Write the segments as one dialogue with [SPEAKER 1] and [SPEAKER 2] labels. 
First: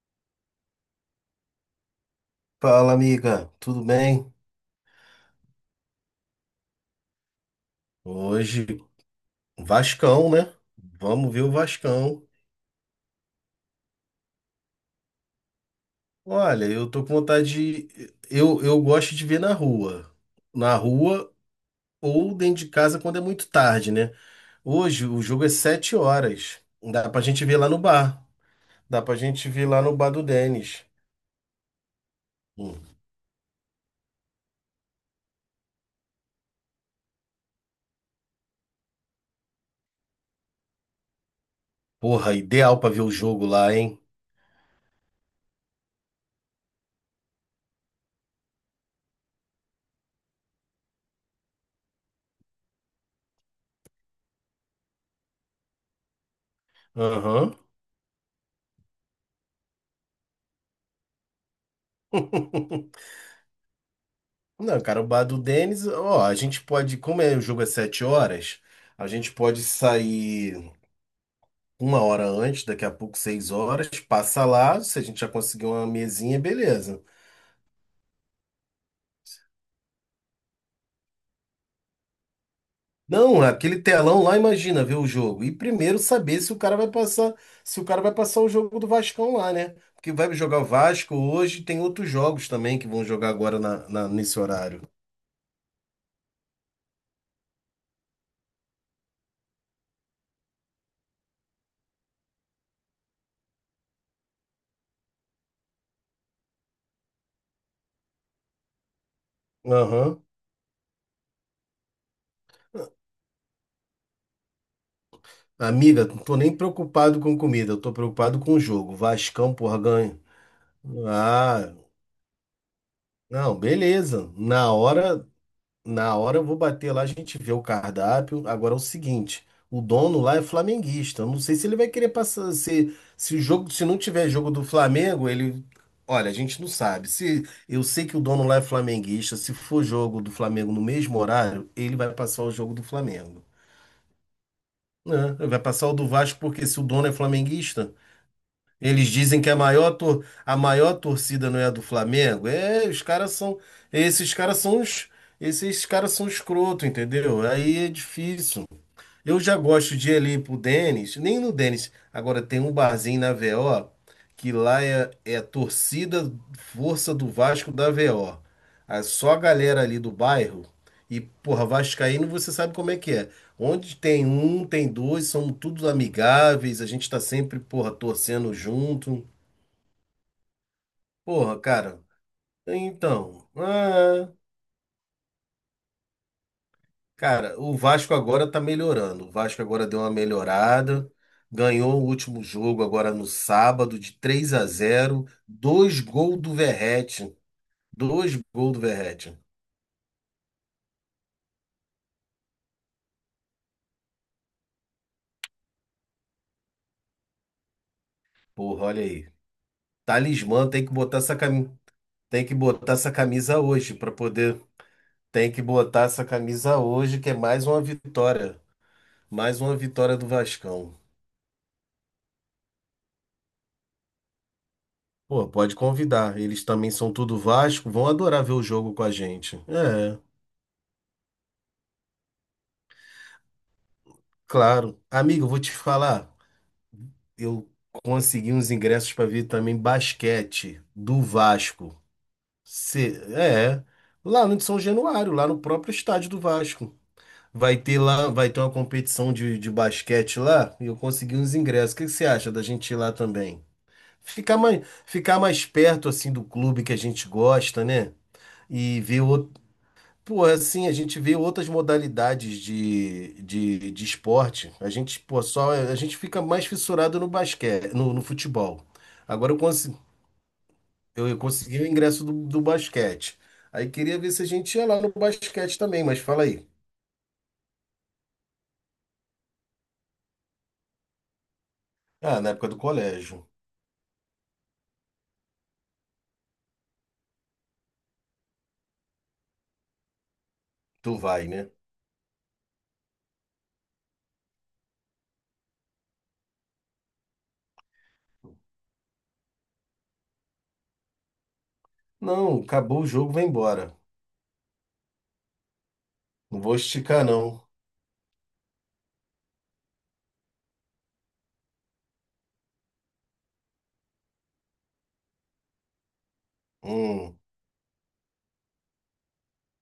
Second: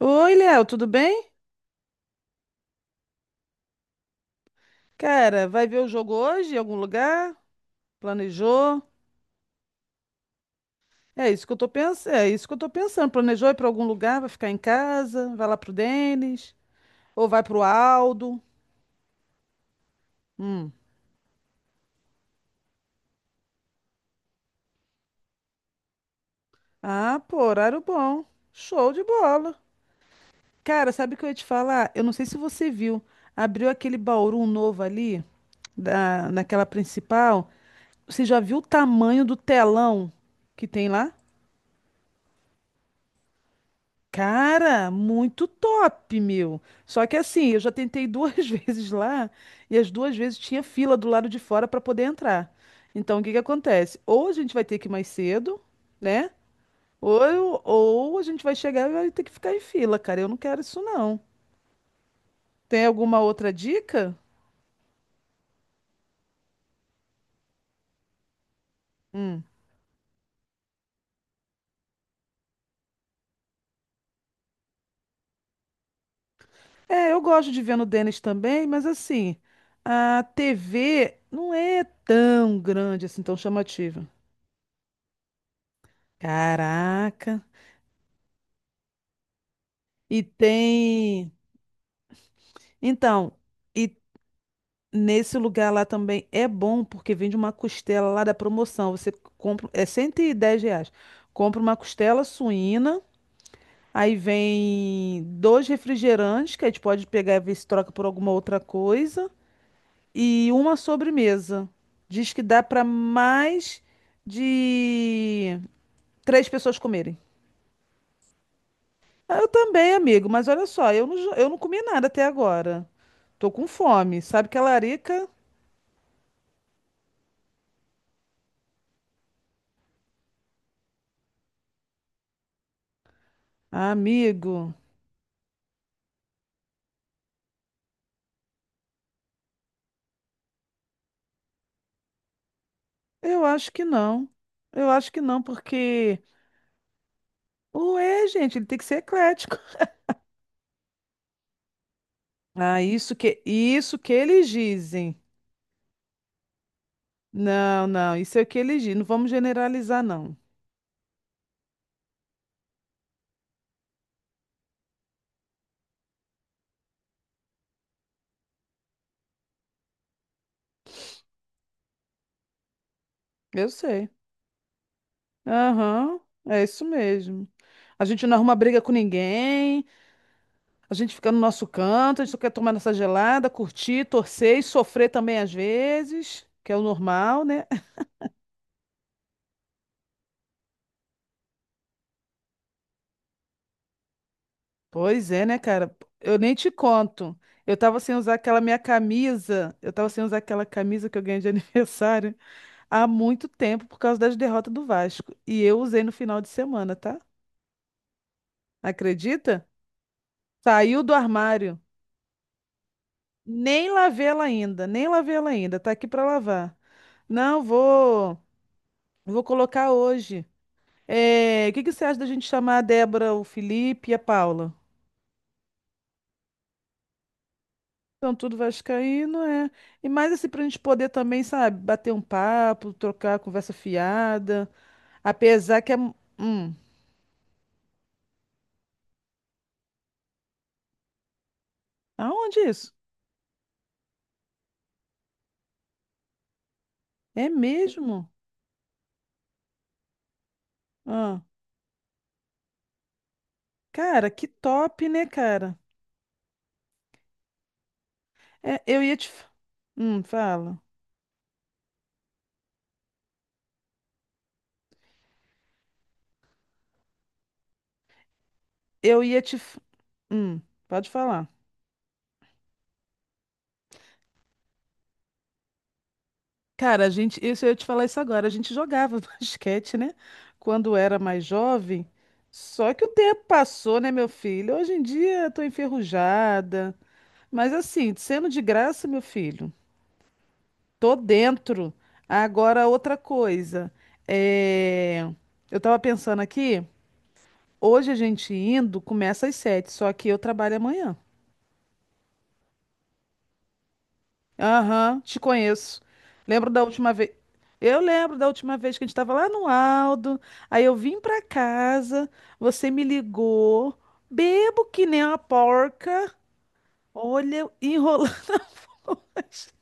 [SPEAKER 1] Oi, Léo, tudo bem?
[SPEAKER 2] Fala, amiga, tudo bem?
[SPEAKER 1] Cara, vai ver o jogo hoje em algum lugar?
[SPEAKER 2] Hoje,
[SPEAKER 1] Planejou?
[SPEAKER 2] Vascão, né?
[SPEAKER 1] É
[SPEAKER 2] Vamos ver
[SPEAKER 1] isso
[SPEAKER 2] o
[SPEAKER 1] que eu tô pensando,
[SPEAKER 2] Vascão.
[SPEAKER 1] é isso que eu tô pensando. Planejou ir para algum lugar, vai ficar em casa, vai lá pro Denis
[SPEAKER 2] Olha, eu tô com
[SPEAKER 1] ou vai pro
[SPEAKER 2] vontade de.
[SPEAKER 1] Aldo?
[SPEAKER 2] Eu gosto de ver na rua.
[SPEAKER 1] Hum.
[SPEAKER 2] Na rua ou dentro de casa quando é muito tarde, né? Hoje o jogo é 7h. Dá
[SPEAKER 1] Ah,
[SPEAKER 2] pra
[SPEAKER 1] pô,
[SPEAKER 2] gente ver lá no
[SPEAKER 1] horário bom.
[SPEAKER 2] bar.
[SPEAKER 1] Show
[SPEAKER 2] Dá
[SPEAKER 1] de
[SPEAKER 2] pra gente
[SPEAKER 1] bola.
[SPEAKER 2] ver lá no bar do Denis.
[SPEAKER 1] Cara, sabe o que eu ia te falar? Eu não sei se você
[SPEAKER 2] Hum.
[SPEAKER 1] viu, abriu aquele Bauru novo ali da naquela principal. Você já viu o tamanho do telão que tem lá?
[SPEAKER 2] Porra, ideal pra ver o jogo lá, hein?
[SPEAKER 1] Cara, muito top, meu. Só que assim, eu já tentei duas vezes lá e as duas vezes tinha fila do lado de fora para poder entrar. Então, o que que acontece? Ou a gente vai ter que ir mais cedo, né? Ou,
[SPEAKER 2] Aham.
[SPEAKER 1] ou a gente vai chegar e vai ter que ficar em fila, cara. Eu não quero isso, não. Tem alguma outra dica?
[SPEAKER 2] Não, cara, o bar do Denis, ó, a gente pode, como é, o jogo é 7h, a gente
[SPEAKER 1] Hum.
[SPEAKER 2] pode sair. Uma hora antes, daqui a pouco, 6h, passa lá. Se a gente já conseguir uma mesinha, beleza.
[SPEAKER 1] É, eu gosto de ver no Denis também, mas assim, a TV não é tão grande assim, tão
[SPEAKER 2] Não, aquele
[SPEAKER 1] chamativa.
[SPEAKER 2] telão lá, imagina ver o jogo. E primeiro saber se o cara vai
[SPEAKER 1] Caraca.
[SPEAKER 2] passar, se o cara vai passar o jogo do Vascão lá, né? Porque
[SPEAKER 1] E
[SPEAKER 2] vai jogar o Vasco
[SPEAKER 1] tem.
[SPEAKER 2] hoje, tem outros jogos também que vão jogar
[SPEAKER 1] Então,
[SPEAKER 2] agora
[SPEAKER 1] e
[SPEAKER 2] nesse horário.
[SPEAKER 1] nesse lugar lá também é bom porque vende uma costela lá da promoção. Você compra, é R$ 110. Compra uma costela suína, aí vem dois refrigerantes, que a gente pode pegar e ver se troca por alguma outra coisa,
[SPEAKER 2] Aham.
[SPEAKER 1] e uma sobremesa. Diz que dá para mais de
[SPEAKER 2] Amiga, não tô
[SPEAKER 1] três
[SPEAKER 2] nem
[SPEAKER 1] pessoas comerem.
[SPEAKER 2] preocupado com comida, eu tô preocupado com o jogo.
[SPEAKER 1] Ah, eu
[SPEAKER 2] Vascão, porra,
[SPEAKER 1] também,
[SPEAKER 2] ganha.
[SPEAKER 1] amigo, mas olha só, eu não
[SPEAKER 2] Ah,
[SPEAKER 1] comi nada até agora. Tô
[SPEAKER 2] não,
[SPEAKER 1] com fome.
[SPEAKER 2] beleza.
[SPEAKER 1] Sabe que a
[SPEAKER 2] Na hora,
[SPEAKER 1] larica.
[SPEAKER 2] Na hora eu vou bater lá, a gente vê o cardápio. Agora é o seguinte, o dono lá é flamenguista. Eu não sei se ele vai querer passar se o jogo, se
[SPEAKER 1] Ah,
[SPEAKER 2] não tiver jogo do
[SPEAKER 1] amigo.
[SPEAKER 2] Flamengo, ele, olha, a gente não sabe. Se eu sei que o dono lá é flamenguista, se for jogo do Flamengo no mesmo horário, ele vai passar o jogo do Flamengo,
[SPEAKER 1] Eu acho que não. Eu acho que
[SPEAKER 2] né?
[SPEAKER 1] não,
[SPEAKER 2] Ele vai passar o do
[SPEAKER 1] porque
[SPEAKER 2] Vasco porque se o dono é flamenguista,
[SPEAKER 1] ué, gente, ele tem que ser
[SPEAKER 2] eles dizem que
[SPEAKER 1] eclético.
[SPEAKER 2] a maior torcida não é a do Flamengo.
[SPEAKER 1] Ah,
[SPEAKER 2] É, os
[SPEAKER 1] isso
[SPEAKER 2] caras
[SPEAKER 1] que
[SPEAKER 2] são.
[SPEAKER 1] isso que
[SPEAKER 2] Esses
[SPEAKER 1] eles
[SPEAKER 2] caras são os.
[SPEAKER 1] dizem.
[SPEAKER 2] Esses caras são escroto, entendeu? Aí
[SPEAKER 1] Não,
[SPEAKER 2] é
[SPEAKER 1] não, isso é o que
[SPEAKER 2] difícil.
[SPEAKER 1] eles dizem. Não vamos
[SPEAKER 2] Eu já gosto
[SPEAKER 1] generalizar,
[SPEAKER 2] de ir
[SPEAKER 1] não.
[SPEAKER 2] ali pro Denis, nem no Denis. Agora tem um barzinho na VO que lá é a torcida Força do Vasco da VO. É só a galera ali do bairro. E, porra, Vascaíno, você sabe como é que é.
[SPEAKER 1] Eu
[SPEAKER 2] Onde
[SPEAKER 1] sei.
[SPEAKER 2] tem um, tem dois, somos todos
[SPEAKER 1] Aham, é
[SPEAKER 2] amigáveis,
[SPEAKER 1] isso
[SPEAKER 2] a gente tá
[SPEAKER 1] mesmo.
[SPEAKER 2] sempre, porra,
[SPEAKER 1] A gente não
[SPEAKER 2] torcendo
[SPEAKER 1] arruma briga com
[SPEAKER 2] junto.
[SPEAKER 1] ninguém, a gente fica no
[SPEAKER 2] Porra,
[SPEAKER 1] nosso
[SPEAKER 2] cara,
[SPEAKER 1] canto, a gente só quer tomar nossa
[SPEAKER 2] então.
[SPEAKER 1] gelada, curtir, torcer e sofrer também às vezes, que é o normal,
[SPEAKER 2] Cara,
[SPEAKER 1] né?
[SPEAKER 2] o Vasco agora tá melhorando. O Vasco agora deu uma melhorada. Ganhou o último jogo agora no sábado de 3 a 0,
[SPEAKER 1] Pois é, né, cara?
[SPEAKER 2] dois
[SPEAKER 1] Eu
[SPEAKER 2] gols
[SPEAKER 1] nem
[SPEAKER 2] do
[SPEAKER 1] te
[SPEAKER 2] Verratti,
[SPEAKER 1] conto. Eu tava sem usar
[SPEAKER 2] dois
[SPEAKER 1] aquela
[SPEAKER 2] gols
[SPEAKER 1] minha
[SPEAKER 2] do Verratti.
[SPEAKER 1] camisa. Eu tava sem usar aquela camisa que eu ganhei de aniversário há muito tempo por causa das derrotas do Vasco. E eu usei no final de semana, tá?
[SPEAKER 2] Porra, olha aí.
[SPEAKER 1] Acredita?
[SPEAKER 2] Talismã tem que
[SPEAKER 1] Saiu do
[SPEAKER 2] botar essa camisa,
[SPEAKER 1] armário.
[SPEAKER 2] tem que botar essa camisa
[SPEAKER 1] Nem
[SPEAKER 2] hoje para
[SPEAKER 1] lavei ela
[SPEAKER 2] poder,
[SPEAKER 1] ainda, nem lavei ela
[SPEAKER 2] tem que
[SPEAKER 1] ainda. Tá
[SPEAKER 2] botar
[SPEAKER 1] aqui pra
[SPEAKER 2] essa
[SPEAKER 1] lavar.
[SPEAKER 2] camisa hoje que é
[SPEAKER 1] Não, vou, vou
[SPEAKER 2] mais uma
[SPEAKER 1] colocar
[SPEAKER 2] vitória do
[SPEAKER 1] hoje.
[SPEAKER 2] Vascão.
[SPEAKER 1] É, o que que você acha da gente chamar a Débora, o Felipe e a Paula?
[SPEAKER 2] Pô, pode convidar. Eles também são tudo Vasco, vão
[SPEAKER 1] Então,
[SPEAKER 2] adorar ver
[SPEAKER 1] tudo
[SPEAKER 2] o jogo com a
[SPEAKER 1] vascaíno,
[SPEAKER 2] gente.
[SPEAKER 1] é. E
[SPEAKER 2] É.
[SPEAKER 1] mais assim, pra gente poder também, sabe, bater um papo, trocar conversa fiada.
[SPEAKER 2] Claro. Amigo, eu vou te
[SPEAKER 1] Apesar que é.
[SPEAKER 2] falar.
[SPEAKER 1] Hum,
[SPEAKER 2] Eu consegui uns ingressos para ver também basquete do Vasco.
[SPEAKER 1] aonde isso?
[SPEAKER 2] Cê- é, Lá no São Januário, lá no próprio estádio do Vasco.
[SPEAKER 1] É
[SPEAKER 2] Vai ter
[SPEAKER 1] mesmo?
[SPEAKER 2] lá, vai ter uma competição de basquete lá e eu consegui
[SPEAKER 1] Ah,
[SPEAKER 2] uns ingressos. O que que você acha da gente ir lá também?
[SPEAKER 1] cara, que
[SPEAKER 2] Ficar mais,
[SPEAKER 1] top, né,
[SPEAKER 2] ficar mais
[SPEAKER 1] cara?
[SPEAKER 2] perto assim do clube que a gente gosta, né?
[SPEAKER 1] É,
[SPEAKER 2] E
[SPEAKER 1] eu ia
[SPEAKER 2] ver
[SPEAKER 1] te.
[SPEAKER 2] o- Pô,
[SPEAKER 1] Fala.
[SPEAKER 2] assim, a gente vê outras modalidades de esporte. A gente, pô, só, a gente fica mais fissurado no basquete, no futebol.
[SPEAKER 1] Eu ia
[SPEAKER 2] Agora
[SPEAKER 1] te.
[SPEAKER 2] eu, consi-
[SPEAKER 1] Hum, pode
[SPEAKER 2] eu, eu
[SPEAKER 1] falar.
[SPEAKER 2] consegui o ingresso do basquete. Aí queria ver se a gente ia lá no basquete também, mas fala aí.
[SPEAKER 1] Cara, a gente. Isso eu ia te falar isso agora. A gente jogava basquete, né? Quando era mais jovem.
[SPEAKER 2] Ah, na época do
[SPEAKER 1] Só que o tempo
[SPEAKER 2] colégio.
[SPEAKER 1] passou, né, meu filho? Hoje em dia eu tô enferrujada. Mas assim, sendo de graça, meu filho, tô
[SPEAKER 2] Tu vai, né?
[SPEAKER 1] dentro. Agora, outra coisa. É... Eu tava pensando aqui, hoje a gente indo começa às 7, só que eu trabalho amanhã.
[SPEAKER 2] Não, acabou o jogo, vai embora.
[SPEAKER 1] Aham, te conheço.
[SPEAKER 2] Não
[SPEAKER 1] Lembro
[SPEAKER 2] vou
[SPEAKER 1] da última
[SPEAKER 2] esticar,
[SPEAKER 1] vez.
[SPEAKER 2] não.
[SPEAKER 1] Eu lembro da última vez que a gente estava lá no Aldo. Aí eu vim pra casa, você me ligou, bebo que nem uma porca.
[SPEAKER 2] Hum.
[SPEAKER 1] Olha, enrolando.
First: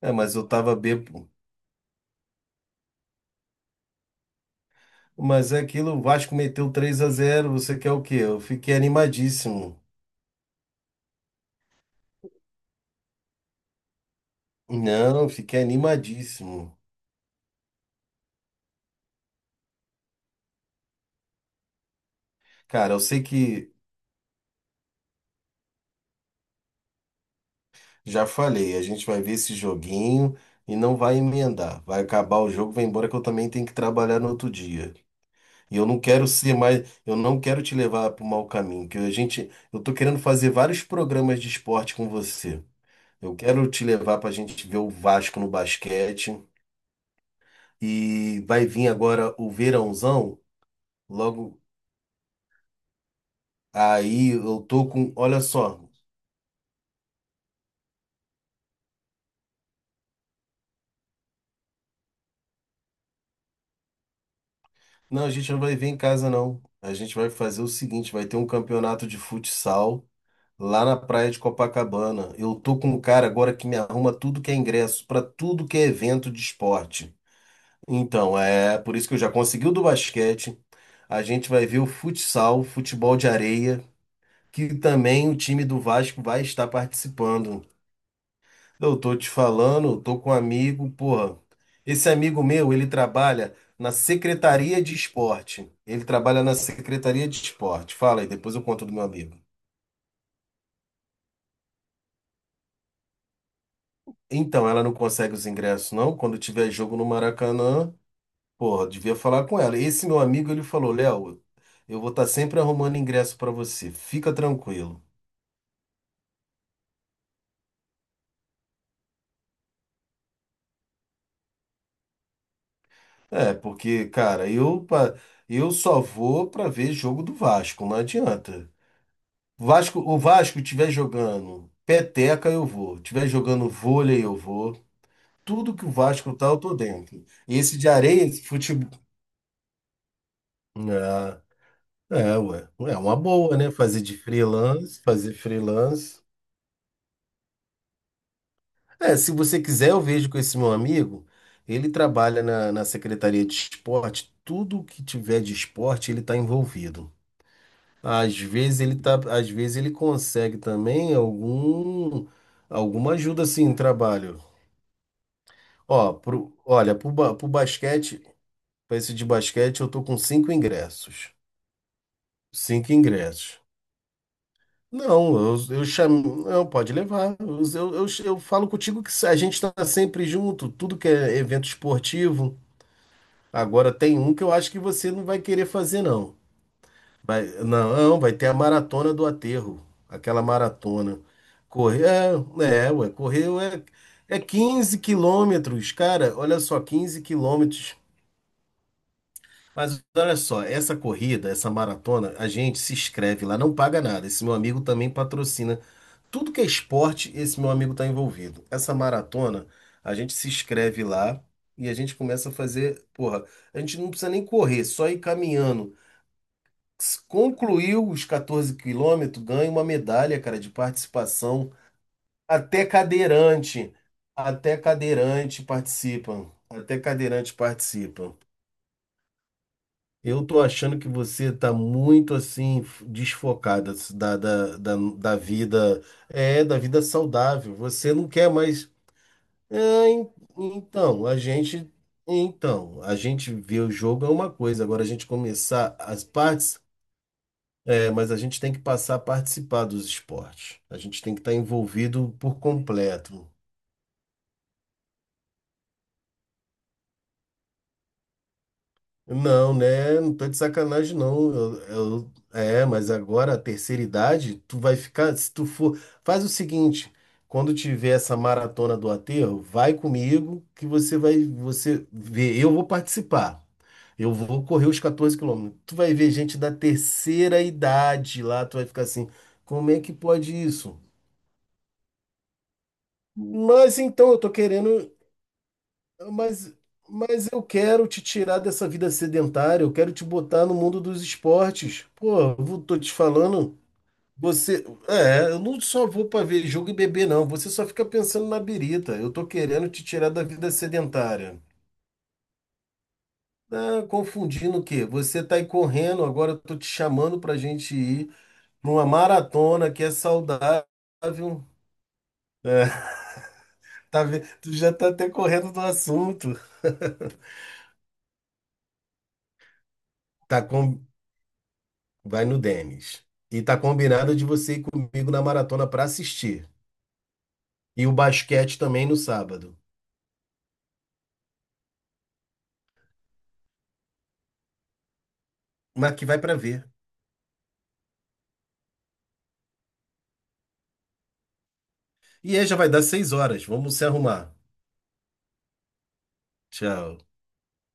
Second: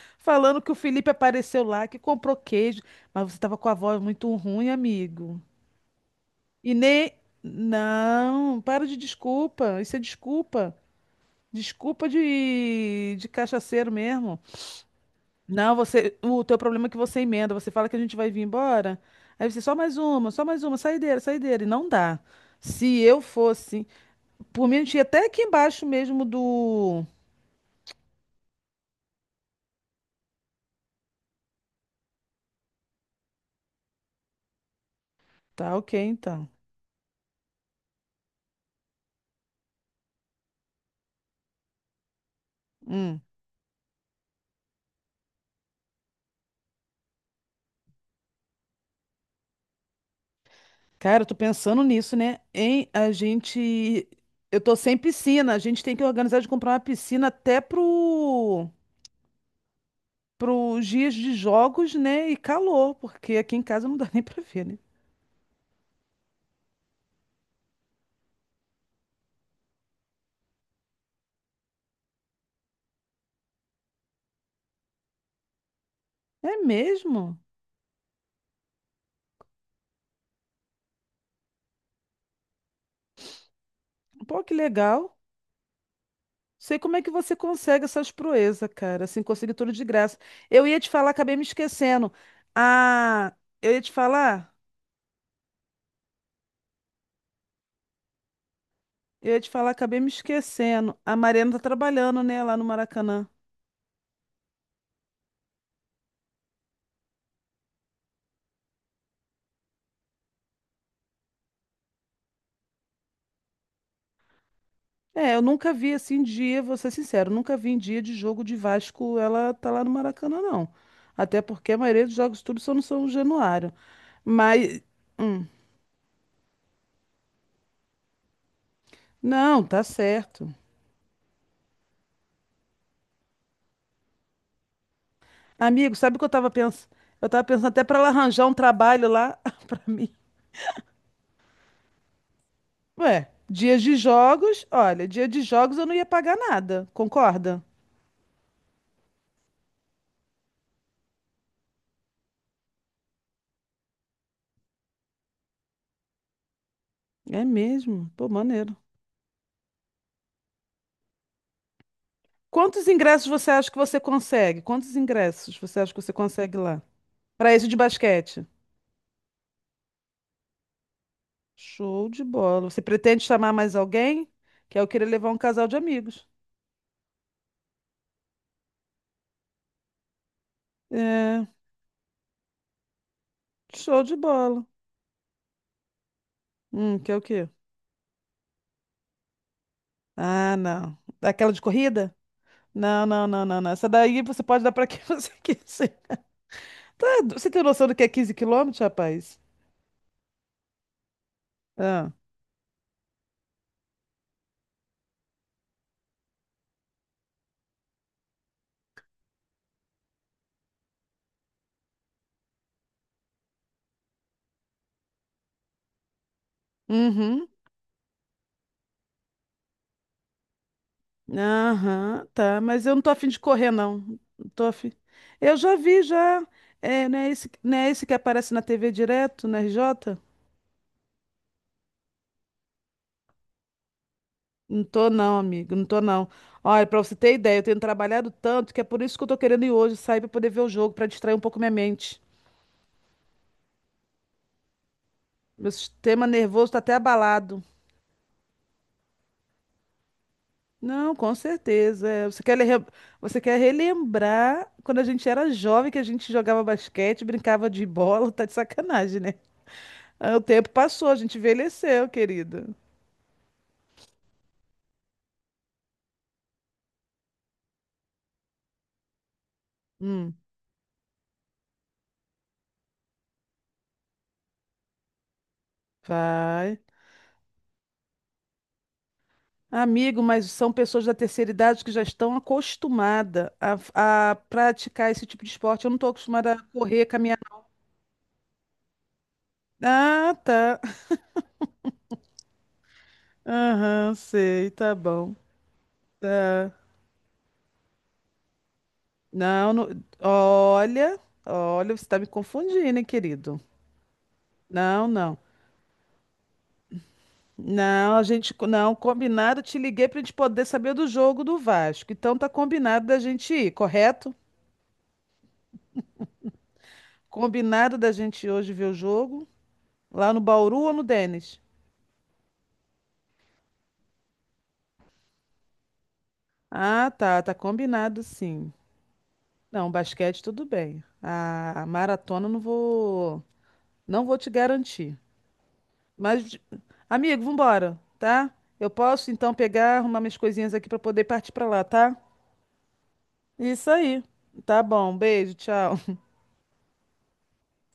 [SPEAKER 2] É, mas eu
[SPEAKER 1] Falando que o
[SPEAKER 2] tava
[SPEAKER 1] Felipe
[SPEAKER 2] bêbado.
[SPEAKER 1] apareceu lá, que comprou queijo, mas você tava com a voz muito ruim, amigo.
[SPEAKER 2] Mas é aquilo, o Vasco meteu
[SPEAKER 1] E
[SPEAKER 2] 3 a
[SPEAKER 1] nem.
[SPEAKER 2] zero você quer o quê? Eu
[SPEAKER 1] Não,
[SPEAKER 2] fiquei
[SPEAKER 1] para de
[SPEAKER 2] animadíssimo.
[SPEAKER 1] desculpa. Isso é desculpa. Desculpa de, cachaceiro mesmo.
[SPEAKER 2] Não, fiquei
[SPEAKER 1] Não, você. O teu
[SPEAKER 2] animadíssimo.
[SPEAKER 1] problema é que você emenda. Você fala que a gente vai vir embora. Aí você, só mais uma, saideira, saideira. E não dá.
[SPEAKER 2] Cara,
[SPEAKER 1] Se
[SPEAKER 2] eu
[SPEAKER 1] eu
[SPEAKER 2] sei que
[SPEAKER 1] fosse. Por mim, a gente ia até aqui embaixo mesmo do.
[SPEAKER 2] já falei, a gente vai ver esse joguinho e não vai emendar. Vai acabar o jogo, vai embora que eu também tenho que trabalhar no outro dia.
[SPEAKER 1] Tá,
[SPEAKER 2] E eu
[SPEAKER 1] ok,
[SPEAKER 2] não quero
[SPEAKER 1] então.
[SPEAKER 2] ser mais, eu não quero te levar para o mau caminho, que a gente, eu tô querendo fazer vários programas de esporte com você.
[SPEAKER 1] Hum.
[SPEAKER 2] Eu quero te levar para a gente ver o Vasco no basquete e vai vir agora o verãozão,
[SPEAKER 1] Cara, eu tô
[SPEAKER 2] logo
[SPEAKER 1] pensando nisso, né? Em a gente.
[SPEAKER 2] aí
[SPEAKER 1] Eu
[SPEAKER 2] eu
[SPEAKER 1] tô
[SPEAKER 2] tô
[SPEAKER 1] sem
[SPEAKER 2] com, olha
[SPEAKER 1] piscina. A
[SPEAKER 2] só.
[SPEAKER 1] gente tem que organizar de comprar uma piscina até pro... Pros dias de jogos, né? E calor, porque aqui em casa não dá nem pra ver, né?
[SPEAKER 2] Não, a gente não vai ver em casa, não. A gente vai fazer o seguinte: vai ter um campeonato de futsal lá na praia de Copacabana. Eu tô com um cara agora que me arruma tudo que é ingresso, pra tudo que é evento de
[SPEAKER 1] É
[SPEAKER 2] esporte.
[SPEAKER 1] mesmo?
[SPEAKER 2] Então, é por isso que eu já consegui o do basquete. A gente vai ver o futsal, futebol de areia,
[SPEAKER 1] Pô, que
[SPEAKER 2] que
[SPEAKER 1] legal.
[SPEAKER 2] também o time do Vasco vai estar
[SPEAKER 1] Sei como é que você
[SPEAKER 2] participando.
[SPEAKER 1] consegue essas proezas,
[SPEAKER 2] Eu
[SPEAKER 1] cara.
[SPEAKER 2] tô
[SPEAKER 1] Assim,
[SPEAKER 2] te
[SPEAKER 1] conseguir tudo de
[SPEAKER 2] falando,
[SPEAKER 1] graça.
[SPEAKER 2] tô com um
[SPEAKER 1] Eu ia te
[SPEAKER 2] amigo,
[SPEAKER 1] falar, acabei
[SPEAKER 2] porra.
[SPEAKER 1] me
[SPEAKER 2] Esse
[SPEAKER 1] esquecendo.
[SPEAKER 2] amigo meu, ele
[SPEAKER 1] Ah,
[SPEAKER 2] trabalha
[SPEAKER 1] eu ia te
[SPEAKER 2] na
[SPEAKER 1] falar.
[SPEAKER 2] Secretaria de Esporte. Ele trabalha na Secretaria de Esporte. Fala aí, depois eu conto do meu
[SPEAKER 1] Eu
[SPEAKER 2] amigo.
[SPEAKER 1] ia te falar, acabei me esquecendo. A Mariana tá trabalhando, né? Lá no Maracanã.
[SPEAKER 2] Então, ela não consegue os ingressos, não. Quando tiver jogo no Maracanã, porra, devia falar com ela. Esse meu amigo, ele falou, Léo, eu vou estar sempre arrumando ingresso pra você. Fica tranquilo.
[SPEAKER 1] É, eu nunca vi assim dia, vou ser sincero, nunca vi em dia de jogo de Vasco ela tá lá no Maracanã, não. Até porque a maioria dos jogos tudo só não são no São
[SPEAKER 2] É,
[SPEAKER 1] Januário.
[SPEAKER 2] porque, cara,
[SPEAKER 1] Mas,
[SPEAKER 2] eu só vou pra ver jogo do Vasco, não adianta.
[SPEAKER 1] não, tá
[SPEAKER 2] Vasco, o
[SPEAKER 1] certo.
[SPEAKER 2] Vasco tiver jogando peteca, eu vou. Tiver jogando vôlei, eu vou. Tudo que o
[SPEAKER 1] Amigo, sabe o que eu
[SPEAKER 2] Vasco tá,
[SPEAKER 1] tava
[SPEAKER 2] eu tô
[SPEAKER 1] pensando?
[SPEAKER 2] dentro.
[SPEAKER 1] Eu tava
[SPEAKER 2] E
[SPEAKER 1] pensando
[SPEAKER 2] esse
[SPEAKER 1] até
[SPEAKER 2] de
[SPEAKER 1] pra ela
[SPEAKER 2] areia, esse
[SPEAKER 1] arranjar um
[SPEAKER 2] futebol.
[SPEAKER 1] trabalho lá pra mim.
[SPEAKER 2] Ah, é, ué. É uma
[SPEAKER 1] Ué,
[SPEAKER 2] boa, né?
[SPEAKER 1] dias de
[SPEAKER 2] Fazer de
[SPEAKER 1] jogos,
[SPEAKER 2] freelance,
[SPEAKER 1] olha, dia
[SPEAKER 2] fazer
[SPEAKER 1] de jogos eu não ia
[SPEAKER 2] freelance.
[SPEAKER 1] pagar nada, concorda?
[SPEAKER 2] É, se você quiser, eu vejo com esse meu amigo. Ele trabalha na Secretaria de Esporte. Tudo que tiver de esporte, ele tá envolvido.
[SPEAKER 1] É mesmo? Pô,
[SPEAKER 2] Às
[SPEAKER 1] maneiro.
[SPEAKER 2] vezes ele tá, às vezes ele consegue também
[SPEAKER 1] Quantos
[SPEAKER 2] alguma
[SPEAKER 1] ingressos
[SPEAKER 2] ajuda
[SPEAKER 1] você
[SPEAKER 2] assim
[SPEAKER 1] acha
[SPEAKER 2] em
[SPEAKER 1] que você
[SPEAKER 2] trabalho.
[SPEAKER 1] consegue? Quantos ingressos você acha que você
[SPEAKER 2] Ó, pro,
[SPEAKER 1] consegue lá?
[SPEAKER 2] olha, pro
[SPEAKER 1] Pra esse de
[SPEAKER 2] basquete,
[SPEAKER 1] basquete?
[SPEAKER 2] pra esse de basquete, eu tô com cinco ingressos.
[SPEAKER 1] Show de bola. Você
[SPEAKER 2] Cinco
[SPEAKER 1] pretende chamar
[SPEAKER 2] ingressos.
[SPEAKER 1] mais alguém? Que eu queria levar
[SPEAKER 2] Não,
[SPEAKER 1] um
[SPEAKER 2] eu,
[SPEAKER 1] casal de
[SPEAKER 2] eu
[SPEAKER 1] amigos.
[SPEAKER 2] chamo. Não, pode levar. Eu falo contigo que a gente tá sempre junto, tudo que é
[SPEAKER 1] É,
[SPEAKER 2] evento esportivo. Agora
[SPEAKER 1] show de
[SPEAKER 2] tem um que eu
[SPEAKER 1] bola.
[SPEAKER 2] acho que você não vai querer fazer, não.
[SPEAKER 1] Que é o quê?
[SPEAKER 2] Não, não, vai ter a maratona do aterro. Aquela
[SPEAKER 1] Ah, não.
[SPEAKER 2] maratona.
[SPEAKER 1] Daquela de
[SPEAKER 2] Correr,
[SPEAKER 1] corrida?
[SPEAKER 2] é,
[SPEAKER 1] Não,
[SPEAKER 2] ué,
[SPEAKER 1] não, não,
[SPEAKER 2] correr
[SPEAKER 1] não, não. Essa daí
[SPEAKER 2] é
[SPEAKER 1] você pode dar pra
[SPEAKER 2] 15
[SPEAKER 1] quem você
[SPEAKER 2] quilômetros,
[SPEAKER 1] quiser.
[SPEAKER 2] cara. Olha só,
[SPEAKER 1] Tá,
[SPEAKER 2] quinze
[SPEAKER 1] você tem noção
[SPEAKER 2] quilômetros.
[SPEAKER 1] do que é 15 km, rapaz?
[SPEAKER 2] Mas olha só, essa corrida, essa
[SPEAKER 1] Ah.
[SPEAKER 2] maratona, a gente se inscreve lá, não paga nada. Esse meu amigo também patrocina. Tudo que é esporte, esse meu amigo está envolvido. Essa maratona, a gente se inscreve lá e a gente começa a fazer. Porra, a gente não precisa nem correr, só ir caminhando. Se
[SPEAKER 1] Uhum.
[SPEAKER 2] concluiu os 14 quilômetros, ganha uma medalha, cara, de participação.
[SPEAKER 1] Aham, tá.
[SPEAKER 2] Até
[SPEAKER 1] Mas eu não tô afim de correr,
[SPEAKER 2] cadeirante,
[SPEAKER 1] não. Não tô
[SPEAKER 2] até
[SPEAKER 1] afim. Eu
[SPEAKER 2] cadeirante
[SPEAKER 1] já vi, já.
[SPEAKER 2] participa. Até
[SPEAKER 1] É, não é esse,
[SPEAKER 2] cadeirante
[SPEAKER 1] não é esse que
[SPEAKER 2] participa.
[SPEAKER 1] aparece na TV direto, na RJ?
[SPEAKER 2] Eu tô achando que você tá muito assim desfocada da, da,
[SPEAKER 1] Não
[SPEAKER 2] da,
[SPEAKER 1] tô
[SPEAKER 2] da
[SPEAKER 1] não, amigo, não tô
[SPEAKER 2] vida,
[SPEAKER 1] não.
[SPEAKER 2] é, da
[SPEAKER 1] Olha, pra
[SPEAKER 2] vida
[SPEAKER 1] você ter ideia, eu
[SPEAKER 2] saudável.
[SPEAKER 1] tenho
[SPEAKER 2] Você não
[SPEAKER 1] trabalhado
[SPEAKER 2] quer
[SPEAKER 1] tanto que é
[SPEAKER 2] mais.
[SPEAKER 1] por isso que eu tô querendo ir hoje
[SPEAKER 2] É,
[SPEAKER 1] sair pra poder ver o jogo, pra
[SPEAKER 2] então,
[SPEAKER 1] distrair
[SPEAKER 2] a
[SPEAKER 1] um pouco minha
[SPEAKER 2] gente,
[SPEAKER 1] mente.
[SPEAKER 2] então, a gente vê o jogo é uma coisa. Agora a gente
[SPEAKER 1] Meu
[SPEAKER 2] começar as
[SPEAKER 1] sistema nervoso tá
[SPEAKER 2] partes,
[SPEAKER 1] até abalado.
[SPEAKER 2] é, mas a gente tem que passar a participar dos esportes. A
[SPEAKER 1] Não,
[SPEAKER 2] gente
[SPEAKER 1] com
[SPEAKER 2] tem que estar
[SPEAKER 1] certeza. É,
[SPEAKER 2] envolvido por
[SPEAKER 1] Você
[SPEAKER 2] completo.
[SPEAKER 1] quer relembrar quando a gente era jovem que a gente jogava basquete, brincava de bola, tá de sacanagem, né?
[SPEAKER 2] Não, né? Não
[SPEAKER 1] Ah, o
[SPEAKER 2] tô de
[SPEAKER 1] tempo passou, a
[SPEAKER 2] sacanagem,
[SPEAKER 1] gente
[SPEAKER 2] não.
[SPEAKER 1] envelheceu, querida.
[SPEAKER 2] É, mas agora a terceira idade, tu vai ficar. Se tu for. Faz o seguinte: quando tiver essa maratona do aterro, vai
[SPEAKER 1] Hum,
[SPEAKER 2] comigo que você vai. Você vê. Eu vou participar. Eu vou correr os 14 quilômetros. Tu vai ver gente da
[SPEAKER 1] vai.
[SPEAKER 2] terceira idade lá, tu vai ficar assim: como é que
[SPEAKER 1] Amigo, mas
[SPEAKER 2] pode
[SPEAKER 1] são
[SPEAKER 2] isso?
[SPEAKER 1] pessoas da terceira idade que já estão acostumadas
[SPEAKER 2] Mas
[SPEAKER 1] a,
[SPEAKER 2] então,
[SPEAKER 1] a
[SPEAKER 2] eu tô
[SPEAKER 1] praticar
[SPEAKER 2] querendo.
[SPEAKER 1] esse tipo de esporte. Eu não estou acostumada a
[SPEAKER 2] Mas,
[SPEAKER 1] correr, caminhar.
[SPEAKER 2] mas eu quero te tirar dessa vida sedentária, eu quero te
[SPEAKER 1] Ah,
[SPEAKER 2] botar no
[SPEAKER 1] tá.
[SPEAKER 2] mundo dos esportes. Pô, eu tô te falando,
[SPEAKER 1] Aham, sei,
[SPEAKER 2] você.
[SPEAKER 1] tá bom.
[SPEAKER 2] É, eu não só vou pra ver
[SPEAKER 1] Tá.
[SPEAKER 2] jogo e beber, não. Você só fica pensando na birita. Eu tô
[SPEAKER 1] Não,
[SPEAKER 2] querendo te tirar da vida
[SPEAKER 1] olha,
[SPEAKER 2] sedentária.
[SPEAKER 1] olha, você está me confundindo, hein, querido?
[SPEAKER 2] Ah, confundindo o quê?
[SPEAKER 1] Não, não.
[SPEAKER 2] Você tá aí correndo, agora eu tô te chamando pra gente
[SPEAKER 1] Não, a
[SPEAKER 2] ir
[SPEAKER 1] gente,
[SPEAKER 2] pra
[SPEAKER 1] não,
[SPEAKER 2] uma
[SPEAKER 1] combinado, eu te
[SPEAKER 2] maratona que
[SPEAKER 1] liguei
[SPEAKER 2] é
[SPEAKER 1] para a gente poder
[SPEAKER 2] saudável.
[SPEAKER 1] saber do jogo do Vasco. Então tá
[SPEAKER 2] É,
[SPEAKER 1] combinado da gente ir,
[SPEAKER 2] tá,
[SPEAKER 1] correto?
[SPEAKER 2] tu já tá até correndo do assunto.
[SPEAKER 1] Combinado da gente ir hoje ver o jogo lá no
[SPEAKER 2] Tá.
[SPEAKER 1] Bauru ou no Denis?
[SPEAKER 2] Vai no Denis. E tá combinado de você ir comigo na maratona pra assistir.
[SPEAKER 1] Ah, tá, tá
[SPEAKER 2] E o
[SPEAKER 1] combinado sim.
[SPEAKER 2] basquete também no sábado.
[SPEAKER 1] Não, basquete tudo bem. A maratona eu não vou, não vou te garantir.
[SPEAKER 2] Mas que vai
[SPEAKER 1] Mas,
[SPEAKER 2] pra ver.
[SPEAKER 1] amigo, vambora, tá? Eu posso então pegar, arrumar minhas coisinhas aqui pra poder partir pra lá, tá?
[SPEAKER 2] E aí já vai dar 6h.
[SPEAKER 1] Isso
[SPEAKER 2] Vamos se
[SPEAKER 1] aí.
[SPEAKER 2] arrumar.
[SPEAKER 1] Tá bom, beijo, tchau.
[SPEAKER 2] Tchau.